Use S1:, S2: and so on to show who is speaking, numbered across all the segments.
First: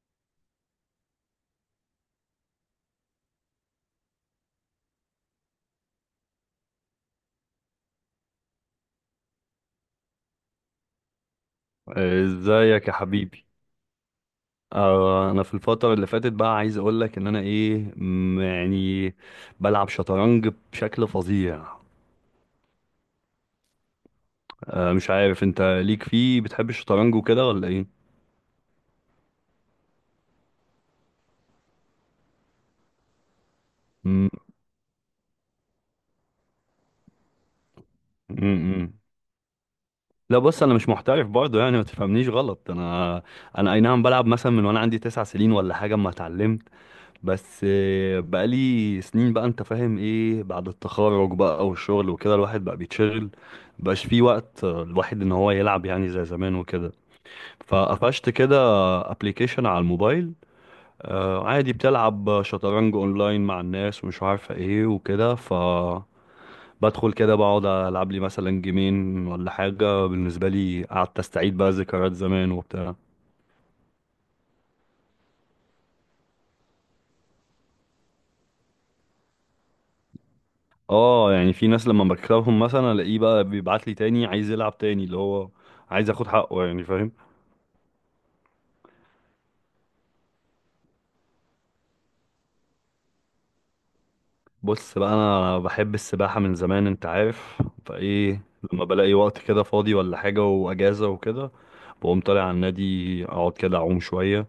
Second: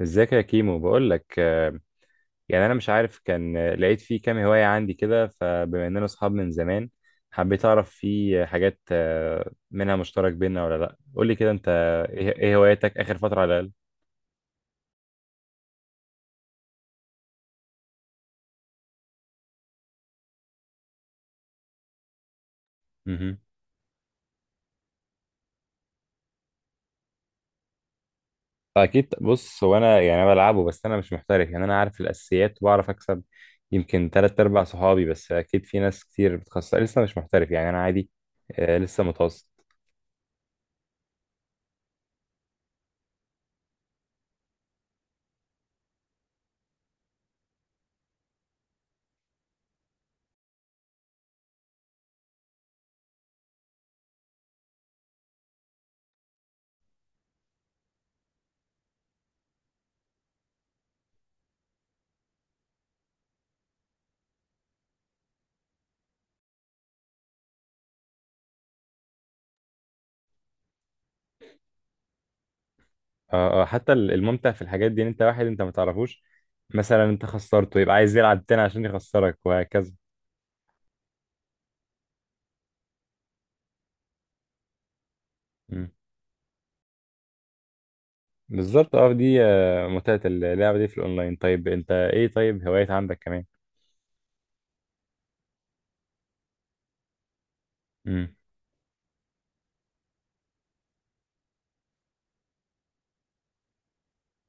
S1: ازيك يا كيمو؟ بقول لك، يعني انا مش عارف كان لقيت فيه كام هواية عندي كده. فبما اننا اصحاب من زمان، حبيت اعرف فيه حاجات منها مشترك بينا ولا لا. قول لي كده انت، إيه
S2: ازيك يا
S1: هواياتك اخر فترة
S2: حبيبي.
S1: على الاقل؟
S2: انا في الفتره اللي فاتت بقى عايز اقول لك ان انا ايه م- يعني بلعب شطرنج بشكل فظيع.
S1: مهم.
S2: مش عارف انت ليك فيه، بتحب الشطرنج وكده ولا ايه؟
S1: اكيد. بص، هو انا يعني أنا بلعبه، بس انا مش محترف. يعني انا عارف الاساسيات وبعرف اكسب يمكن
S2: م-
S1: تلات ارباع صحابي، بس اكيد في ناس كتير بتخسر. لسه مش محترف يعني، انا عادي،
S2: م- م.
S1: لسه متوسط.
S2: لا بص، انا مش محترف برضه، يعني ما تفهمنيش غلط. انا اي نعم بلعب مثلا من وانا عندي تسع سنين ولا حاجه اما اتعلمت، بس بقالي سنين بقى، انت فاهم، ايه بعد التخرج بقى والشغل وكده الواحد بقى بيتشغل، مبقاش فيه وقت الواحد ان هو يلعب يعني زي زمان وكده. فقفشت كده ابلكيشن على الموبايل، عادي، بتلعب شطرنج اونلاين مع الناس ومش عارفه ايه وكده، ف بدخل كده بقعد العب لي مثلا جيمين ولا حاجه، بالنسبه لي قعدت استعيد بقى ذكريات زمان وبتاع.
S1: اه اه، حتى الممتع في الحاجات دي ان انت واحد انت ما تعرفوش، مثلا انت خسرته يبقى عايز يلعب تاني عشان يخسرك وهكذا.
S2: اه يعني في ناس لما بكسبهم مثلا الاقيه بقى بيبعت لي تاني عايز يلعب تاني، اللي هو
S1: مم.
S2: عايز اخد حقه يعني، فاهم.
S1: بالظبط. اه، دي متعة اللعبة دي في الاونلاين. طيب انت، ايه طيب هوايات عندك كمان؟
S2: بص بقى، انا بحب السباحة من زمان انت عارف،
S1: مم.
S2: فايه لما بلاقي وقت كده فاضي ولا حاجة واجازة وكده، بقوم طالع على النادي اقعد كده اعوم شوية.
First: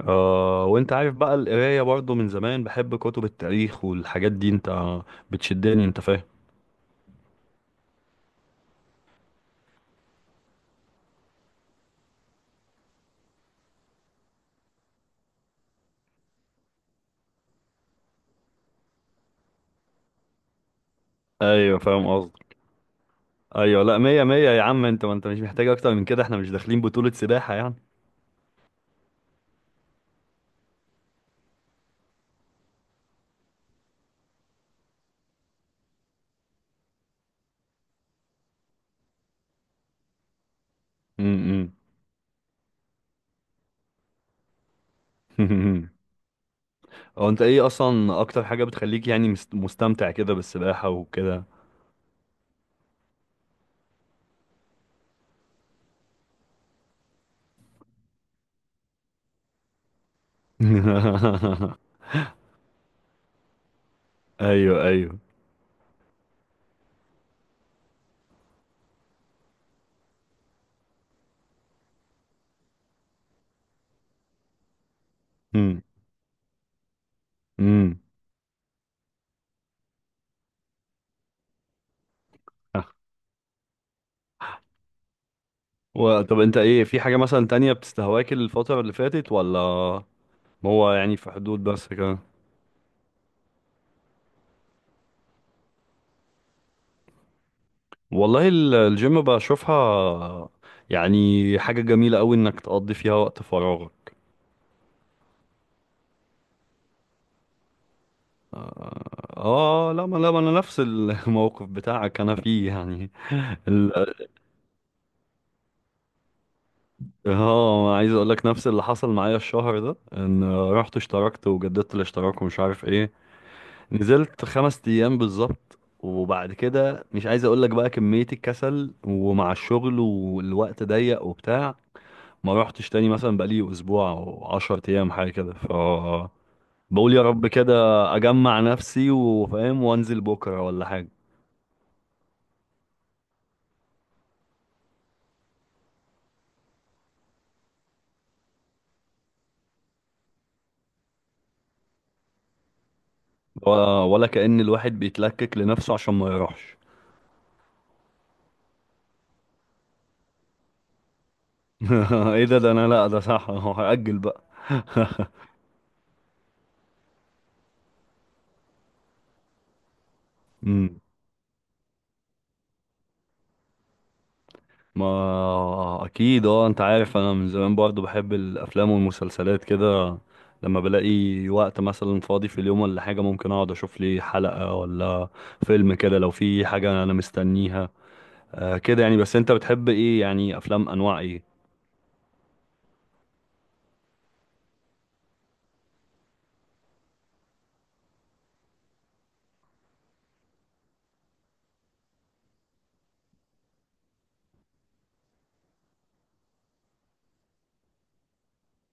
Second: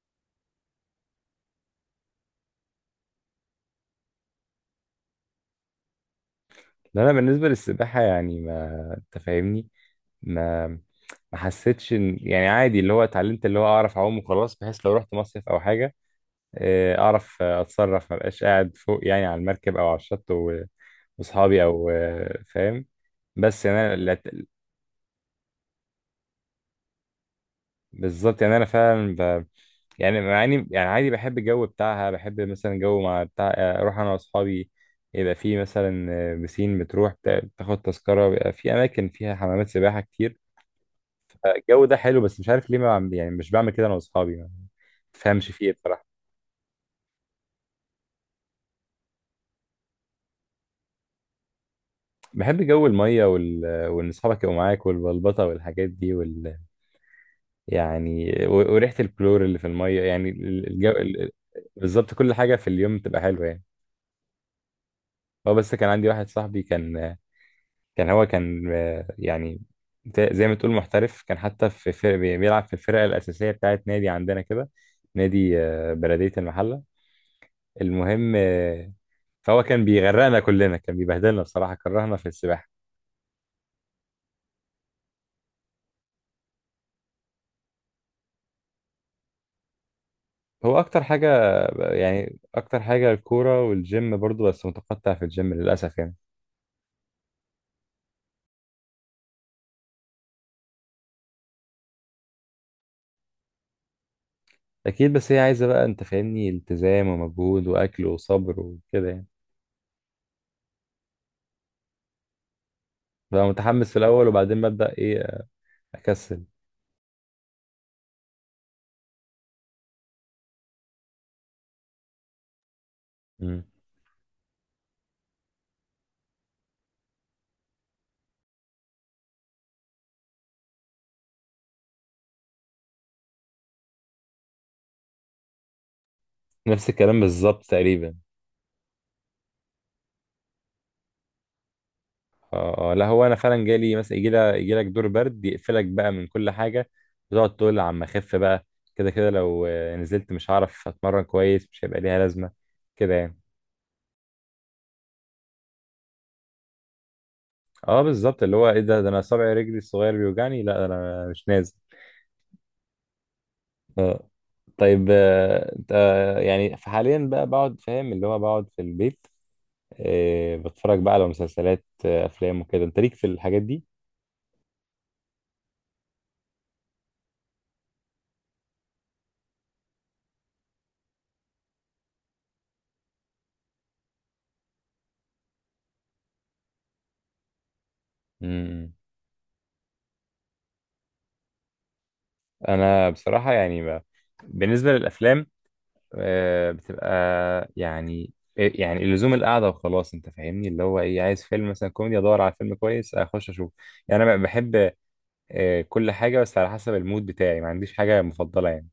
S2: آه وانت عارف بقى القراية برضو من زمان بحب كتب التاريخ والحاجات دي، انت بتشدني انت فاهم.
S1: لا، انا بالنسبة للسباحة يعني ما انت فاهمني، ما ما حسيتش ان يعني عادي. اللي هو اتعلمت، اللي هو اعرف اعوم وخلاص، بحيث لو رحت مصيف او حاجة اعرف اتصرف، ما بقاش قاعد فوق يعني على المركب او على الشط واصحابي،
S2: ايوه
S1: او
S2: فاهم قصدك.
S1: فاهم. بس يعني
S2: ايوه
S1: انا
S2: لا،
S1: لا-
S2: مية مية يا عم، انت ما انت مش محتاج اكتر من كده، احنا مش داخلين بطولة سباحة يعني.
S1: بالظبط. يعني انا فعلا يعني مع اني يعني عادي بحب الجو بتاعها. بحب مثلا جو مع بتاع، اروح انا واصحابي يبقى في مثلا بسين، بتروح تاخد تذكره، بيبقى في اماكن فيها حمامات سباحه كتير.
S2: امم.
S1: الجو ده حلو، بس مش عارف ليه ما بعمل- يعني مش بعمل كده انا واصحابي، ما تفهمش فيه إيه بصراحه.
S2: هو انت ايه اصلا اكتر حاجة بتخليك يعني مستمتع كده بالسباحة وكده؟
S1: بحب جو الميه وان اصحابك يبقوا معاك، والبلبطه والحاجات دي يعني، وريحة الكلور اللي في المية يعني، الجو. بالظبط، كل حاجة في اليوم تبقى حلوة يعني.
S2: ايوه ايوه.
S1: هو بس كان عندي واحد صاحبي، كان يعني زي ما تقول محترف، كان حتى في فرق بيلعب في الفرقة الأساسية بتاعت نادي عندنا كده، نادي
S2: امم،
S1: بلدية المحلة.
S2: امم.
S1: المهم، فهو كان بيغرقنا كلنا، كان بيبهدلنا بصراحة، كرهنا في السباحة.
S2: طب انت ايه، في حاجة مثلا تانية بتستهواك الفترة اللي فاتت ولا
S1: هو
S2: هو
S1: أكتر
S2: يعني
S1: حاجة،
S2: في حدود بس كده؟
S1: يعني أكتر حاجة، الكورة والجيم برضو، بس متقطع في الجيم للأسف يعني.
S2: والله الجيم بشوفها يعني حاجة جميلة قوي انك تقضي فيها وقت فراغك.
S1: اكيد، بس هي عايزه بقى انت فاهمني، التزام ومجهود واكل وصبر وكده
S2: اه
S1: يعني.
S2: لا، ما، لا، ما انا نفس الموقف بتاعك انا فيه يعني.
S1: بقى متحمس في الاول وبعدين ببدا ايه؟ اكسل.
S2: اه، عايز اقول لك نفس اللي حصل معايا الشهر ده، ان رحت اشتركت وجددت الاشتراك ومش عارف ايه،
S1: مم.
S2: نزلت خمس ايام بالظبط، وبعد كده مش عايز اقول لك بقى كمية الكسل، ومع الشغل والوقت ضيق وبتاع ما روحتش تاني، مثلا بقالي اسبوع او عشر ايام حاجة كده، ف
S1: نفس
S2: بقول
S1: الكلام
S2: يا رب
S1: بالظبط
S2: كده
S1: تقريبا.
S2: اجمع نفسي وفاهم وانزل بكرة ولا حاجة.
S1: اه، لا هو انا فعلا جالي مثلا يجي لك دور برد يقفلك بقى من كل حاجه، وتقعد تقول عم اخف بقى. كده كده لو نزلت مش هعرف اتمرن كويس، مش هيبقى ليها لازمه كده يعني.
S2: و- ولا كأن الواحد بيتلكك لنفسه عشان ما يروحش.
S1: اه بالظبط، اللي هو ايه، ده انا صابع رجلي الصغير بيوجعني، لا ده انا مش نازل.
S2: ايه ده انا لا، ده صح، هأجل
S1: آه، طيب، انت يعني حاليا بقى بقعد فاهم، اللي هو بقعد في البيت
S2: بقى.
S1: بتفرج بقى على مسلسلات، افلام وكده، انت ليك في الحاجات دي؟
S2: ما اكيد اه، انت عارف انا من زمان برضو بحب الافلام والمسلسلات كده، لما بلاقي وقت مثلا فاضي في اليوم ولا حاجة ممكن اقعد اشوف لي حلقة ولا فيلم كده، لو في حاجة انا مستنيها. آه
S1: امم.
S2: كده يعني، بس انت بتحب ايه يعني، افلام انواع ايه؟
S1: انا بصراحة يعني بالنسبة للافلام، بتبقى يعني يعني اللزوم القعدة وخلاص انت فاهمني. اللي هو ايه، عايز فيلم مثلا كوميدي، ادور على فيلم كويس اخش اشوف. يعني انا بحب كل حاجة، بس على حسب المود بتاعي، ما عنديش حاجة مفضلة يعني.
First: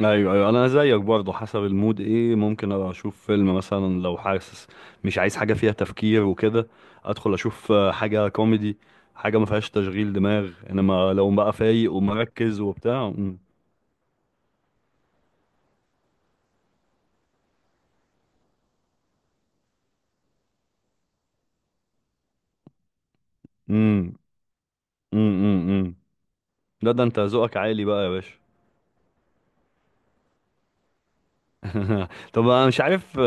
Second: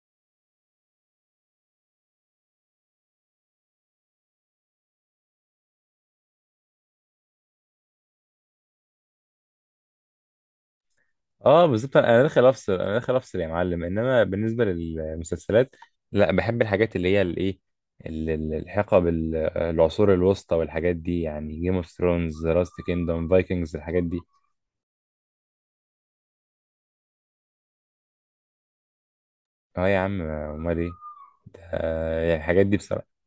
S2: ايوه ايوه، انا زيك برضو حسب المود، ايه ممكن ابقى اشوف فيلم مثلا لو حاسس مش عايز حاجة فيها تفكير وكده، ادخل اشوف حاجة كوميدي، حاجة ما فيهاش تشغيل دماغ، انما لو بقى
S1: اه
S2: فايق
S1: بالظبط، انا داخل
S2: ومركز
S1: افصل، انا
S2: وبتاع.
S1: داخل افصل يا معلم. انما بالنسبه للمسلسلات، لا بحب الحاجات اللي هي الايه، العصور الوسطى والحاجات دي، يعني جيم اوف ثرونز، لاست كيندوم، فايكنجز، الحاجات
S2: امم،
S1: دي.
S2: امم، امم، لا ده انت ذوقك عالي بقى يا باشا.
S1: اه يا عم، امال ايه؟ يعني
S2: طب
S1: الحاجات
S2: انا
S1: دي
S2: مش
S1: بصراحه.
S2: عارف،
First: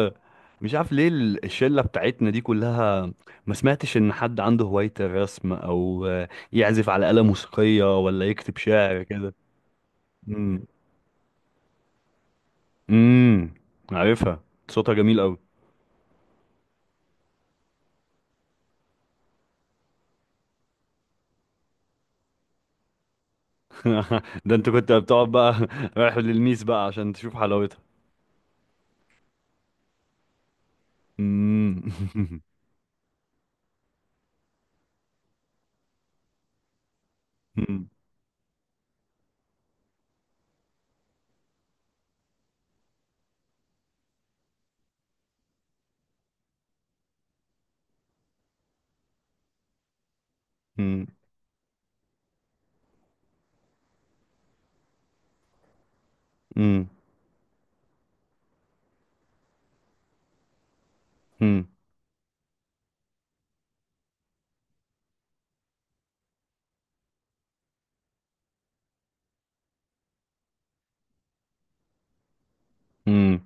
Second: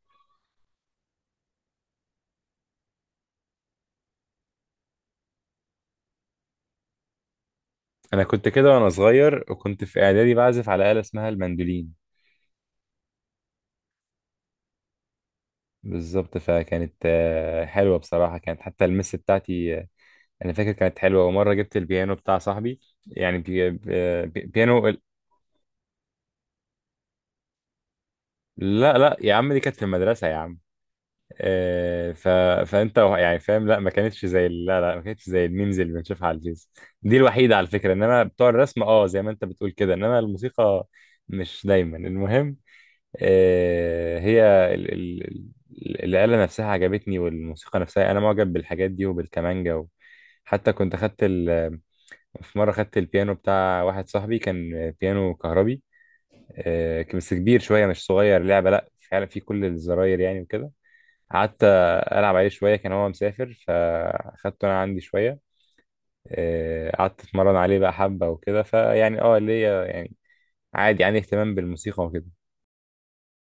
S2: مش عارف ليه الشله بتاعتنا دي كلها ما سمعتش ان حد عنده هوايه الرسم، او يعزف على آلة موسيقيه،
S1: انا
S2: ولا
S1: كنت
S2: يكتب
S1: كده وانا
S2: شعر كده.
S1: صغير، وكنت في اعدادي
S2: امم،
S1: بعزف على آلة اسمها المندولين.
S2: امم. عارفها، صوتها جميل قوي.
S1: بالظبط، فكانت حلوه بصراحه، كانت حتى المس بتاعتي انا فاكر كانت حلوه. ومره جبت البيانو بتاع صاحبي، يعني بي... آه، بي...
S2: ده انت كنت
S1: بيانو
S2: بتقعد بقى. رايح للميس بقى عشان تشوف حلاوتها.
S1: لا لا يا عم، دي كانت في المدرسة يا عم.
S2: امم.
S1: آه ف... فانت يعني فاهم. لا ما كانتش زي ال- لا لا ما كانتش زي الميمز اللي بنشوفها على الفيس، دي الوحيدة على
S2: امم،
S1: فكرة. انما بتوع الرسم اه زي ما انت بتقول كده، انما الموسيقى مش دايما. المهم، آه هي ال... ال... الآلة نفسها عجبتني، والموسيقى نفسها انا معجب بالحاجات دي وبالكمانجا حتى كنت
S2: امم،
S1: خدت في مرة خدت البيانو بتاع واحد صاحبي، كان بيانو كهربي
S2: امم،
S1: بس كبير شويه مش صغير لعبه. لا فعلا في كل الزراير يعني وكده. قعدت العب عليه شويه، كان هو مسافر فاخدته انا عندي شويه. قعدت اتمرن عليه بقى، حبه وكده. فيعني اه ليا يعني عادي، عندي اهتمام بالموسيقى وكده.
S2: امم.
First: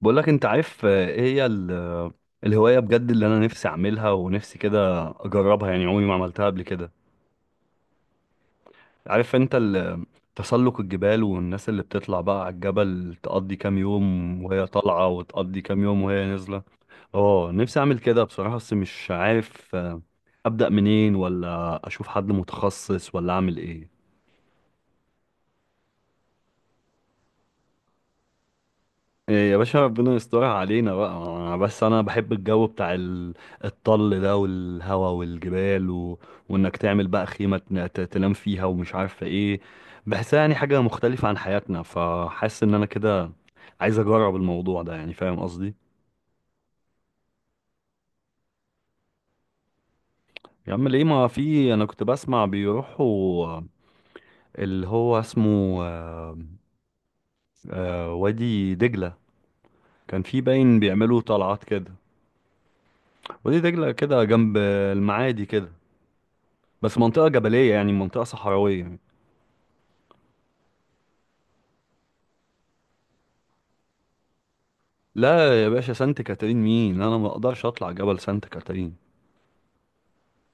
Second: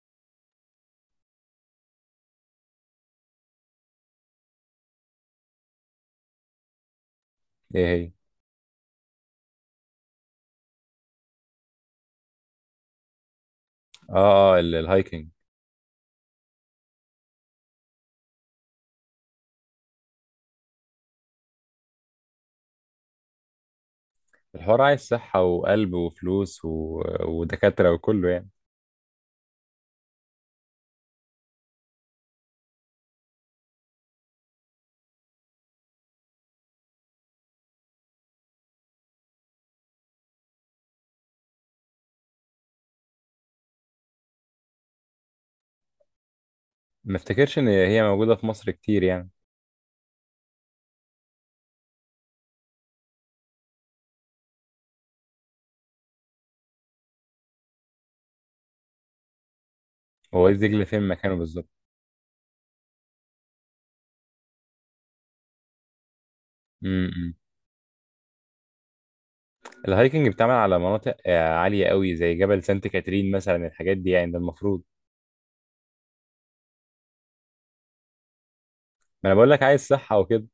S2: بقول لك انت عارف، ايه هي الهواية بجد اللي انا نفسي اعملها ونفسي كده اجربها، يعني عمري ما عملتها قبل كده.
S1: ايه هي؟
S2: عارف انت تسلق الجبال، والناس اللي بتطلع بقى على الجبل تقضي كام يوم
S1: اه اه،
S2: وهي طالعة
S1: الهايكنج.
S2: وتقضي كام يوم وهي نازلة؟ اه نفسي اعمل كده بصراحة، بس مش عارف ابدأ منين، ولا اشوف حد متخصص، ولا اعمل ايه.
S1: الحوار عايز صحه وقلب وفلوس ودكاتره وكله يعني.
S2: إيه يا باشا، ربنا يسترها علينا بقى، أنا بس انا بحب الجو بتاع الطل ده والهوا والجبال، و... وانك تعمل بقى خيمة تنام فيها ومش عارفة ايه، بحسها يعني حاجة مختلفة عن حياتنا، فحاسس ان انا كده عايز اجرب الموضوع ده يعني، فاهم قصدي.
S1: ما افتكرش ان هي موجوده في مصر كتير يعني.
S2: يا عم ليه، ما في، انا كنت بسمع بيروحوا اللي هو اسمه وادي دجلة، كان في
S1: هو وادي
S2: باين
S1: دجله فين
S2: بيعملوا
S1: مكانه
S2: طلعات
S1: بالظبط؟
S2: كده. وادي دجلة كده جنب المعادي كده، بس
S1: م-
S2: منطقة
S1: م.
S2: جبلية يعني، منطقة صحراوية يعني.
S1: الهايكنج بتعمل على مناطق عالية قوي زي جبل سانت كاترين مثلا، الحاجات دي يعني، ده المفروض.
S2: لا يا باشا، سانت كاترين مين، انا ما اقدرش اطلع جبل سانت كاترين.
S1: ما انا بقول لك عايز صحة وكده.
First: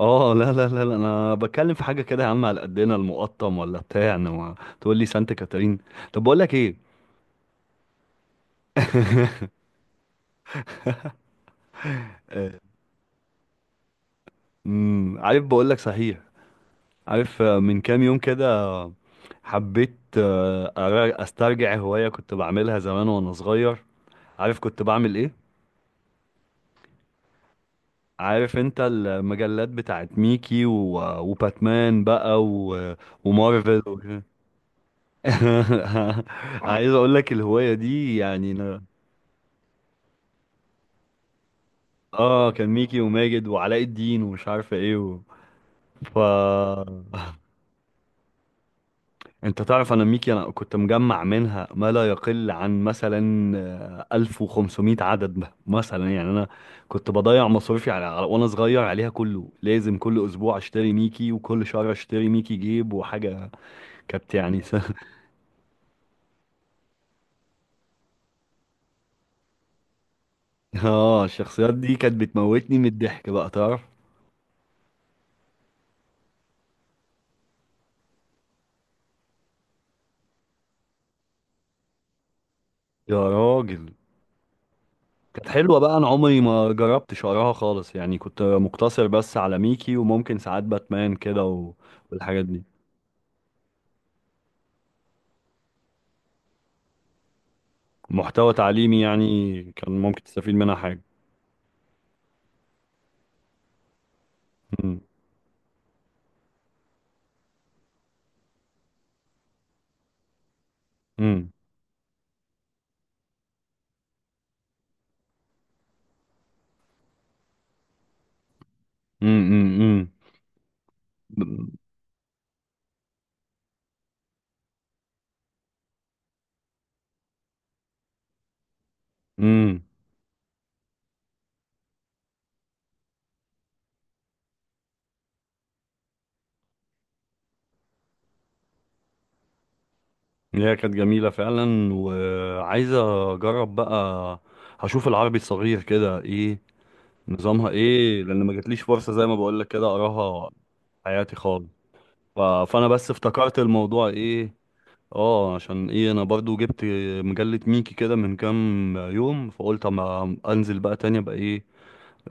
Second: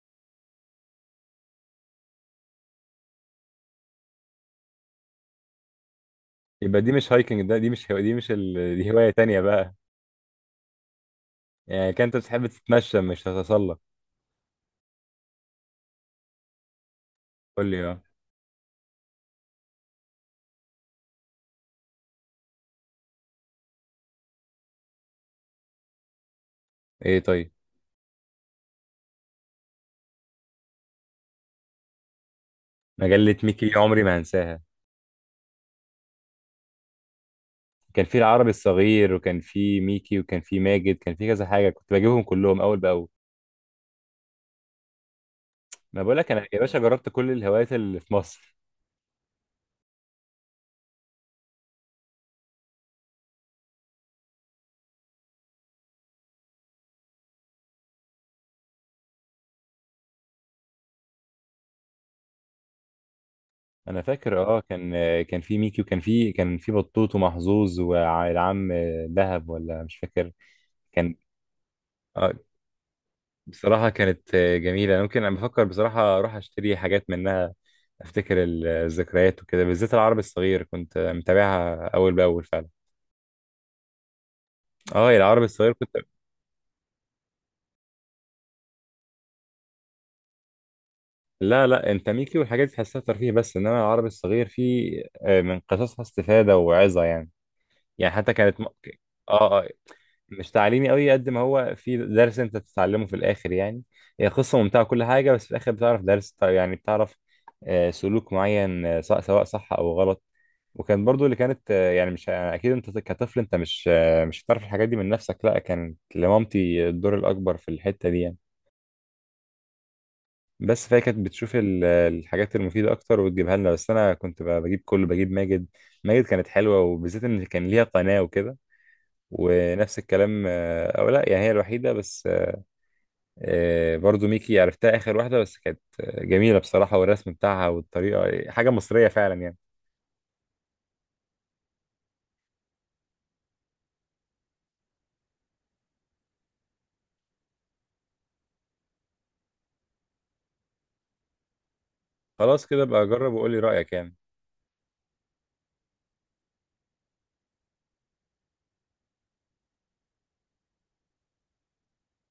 S2: اه لا، لا، لا، لا، انا بتكلم في حاجة كده يا عم على قدنا، المقطم ولا بتاع، انما تقول لي سانت كاترين. طب بقول لك ايه،
S1: يبقى دي مش هايكنج ده، دي مش هو... دي مش ال... دي هواية تانية بقى. يعني كان انت بتحب
S2: آه،
S1: تتمشى مش تتسلق.
S2: امم، عارف بقول لك صحيح، عارف
S1: قول
S2: من
S1: لي
S2: كام
S1: اه.
S2: يوم كده حبيت استرجع هواية كنت بعملها زمان وانا صغير، عارف كنت بعمل ايه؟
S1: ايه طيب.
S2: عارف انت المجلات بتاعت ميكي و... وباتمان بقى و...
S1: مجلة ميكي
S2: ومارفل
S1: عمري ما
S2: وكده.
S1: هنساها.
S2: عايز اقول لك الهواية
S1: كان
S2: دي
S1: في العربي
S2: يعني انا،
S1: الصغير، وكان في ميكي، وكان في ماجد، كان في كذا حاجة كنت بجيبهم
S2: اه
S1: كلهم
S2: كان
S1: أول
S2: ميكي
S1: بأول.
S2: وماجد وعلاء الدين ومش عارفة ايه. و...
S1: ما بقول
S2: ف
S1: لك انا يا باشا، جربت كل الهوايات اللي في مصر.
S2: انت تعرف انا ميكي، انا كنت مجمع منها ما لا يقل عن مثلا 1500 عدد مثلا يعني، انا كنت بضيع مصروفي على وانا صغير عليها كله، لازم كل اسبوع اشتري ميكي وكل شهر اشتري ميكي جيب وحاجة.
S1: انا
S2: كانت
S1: فاكر اه،
S2: يعني
S1: كان كان في ميكي وكان في كان في بطوط ومحظوظ والعم دهب، ولا مش فاكر. كان
S2: اه الشخصيات دي كانت
S1: آه،
S2: بتموتني من الضحك بقى، تعرف.
S1: بصراحة كانت جميلة. ممكن انا بفكر بصراحة اروح اشتري حاجات منها، افتكر الذكريات وكده، بالذات العربي الصغير كنت متابعها اول باول فعلا.
S2: يا راجل،
S1: اه العربي
S2: كانت
S1: الصغير
S2: حلوة
S1: كنت.
S2: بقى، انا عمري ما جربت شعرها خالص يعني، كنت مقتصر بس على ميكي وممكن ساعات باتمان كده.
S1: لا لا، انت ميكي
S2: والحاجات دي
S1: والحاجات دي تحسها ترفيه بس، انما العربي الصغير فيه من قصصها استفادة وعظة يعني. يعني حتى
S2: محتوى
S1: كانت
S2: تعليمي
S1: اه
S2: يعني، كان ممكن
S1: مش
S2: تستفيد منها
S1: تعليمي
S2: حاجة.
S1: قوي قد ما هو في درس انت تتعلمه في الاخر يعني. هي قصه ممتعه
S2: امم،
S1: كل حاجه، بس في الاخر بتعرف درس، يعني بتعرف سلوك معين، سواء صح او غلط. وكان برضو اللي
S2: امم،
S1: كانت يعني مش يعني، اكيد انت كطفل انت مش مش هتعرف الحاجات دي من نفسك، لا كانت لمامتي الدور الاكبر في الحته دي يعني.
S2: امم، امم،
S1: بس فهي كانت بتشوف الحاجات المفيده اكتر وتجيبها لنا، بس انا كنت بجيب كله، بجيب ماجد. ماجد كانت حلوه، وبالذات ان كان ليها قناه وكده،
S2: امم.
S1: ونفس الكلام او لا يعني هي الوحيده بس. برضو ميكي عرفتها آخر واحدة، بس كانت جميلة بصراحة، والرسم بتاعها والطريقة حاجة مصرية فعلا يعني.
S2: هي كانت جميلة فعلا، وعايزة اجرب بقى، هشوف العربي الصغير كده ايه، نظامها ايه، لان ما جاتليش فرصة زي ما بقولك كده اقراها حياتي خالص. ف-
S1: خلاص كده
S2: فانا
S1: بقى،
S2: بس
S1: جرب وقولي
S2: افتكرت
S1: رأيك
S2: الموضوع
S1: يعني.
S2: ايه، اه عشان ايه انا برضو جبت مجلة ميكي كده من كام يوم، فقلت اما انزل بقى تاني ابقى ايه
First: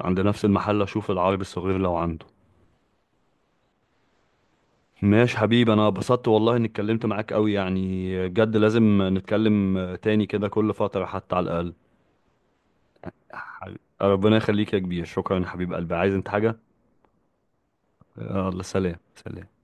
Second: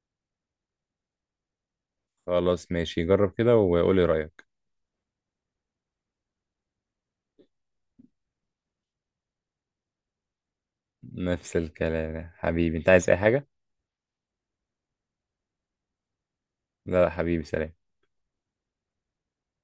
S2: عند نفس المحل اشوف العربي الصغير لو عنده.
S1: خلاص ماشي، جرب كده وقولي رأيك.
S2: ماشي حبيبي، انا اتبسطت والله اني اتكلمت معاك قوي يعني، بجد لازم نتكلم تاني كده كل فترة حتى على
S1: نفس
S2: الاقل.
S1: الكلام يا حبيبي، انت عايز اي حاجة؟
S2: ربنا يخليك يا كبير، شكرا يا حبيب قلبي، عايز انت حاجة؟
S1: لا لا، حبيبي سلام.
S2: يلا سلام سلام.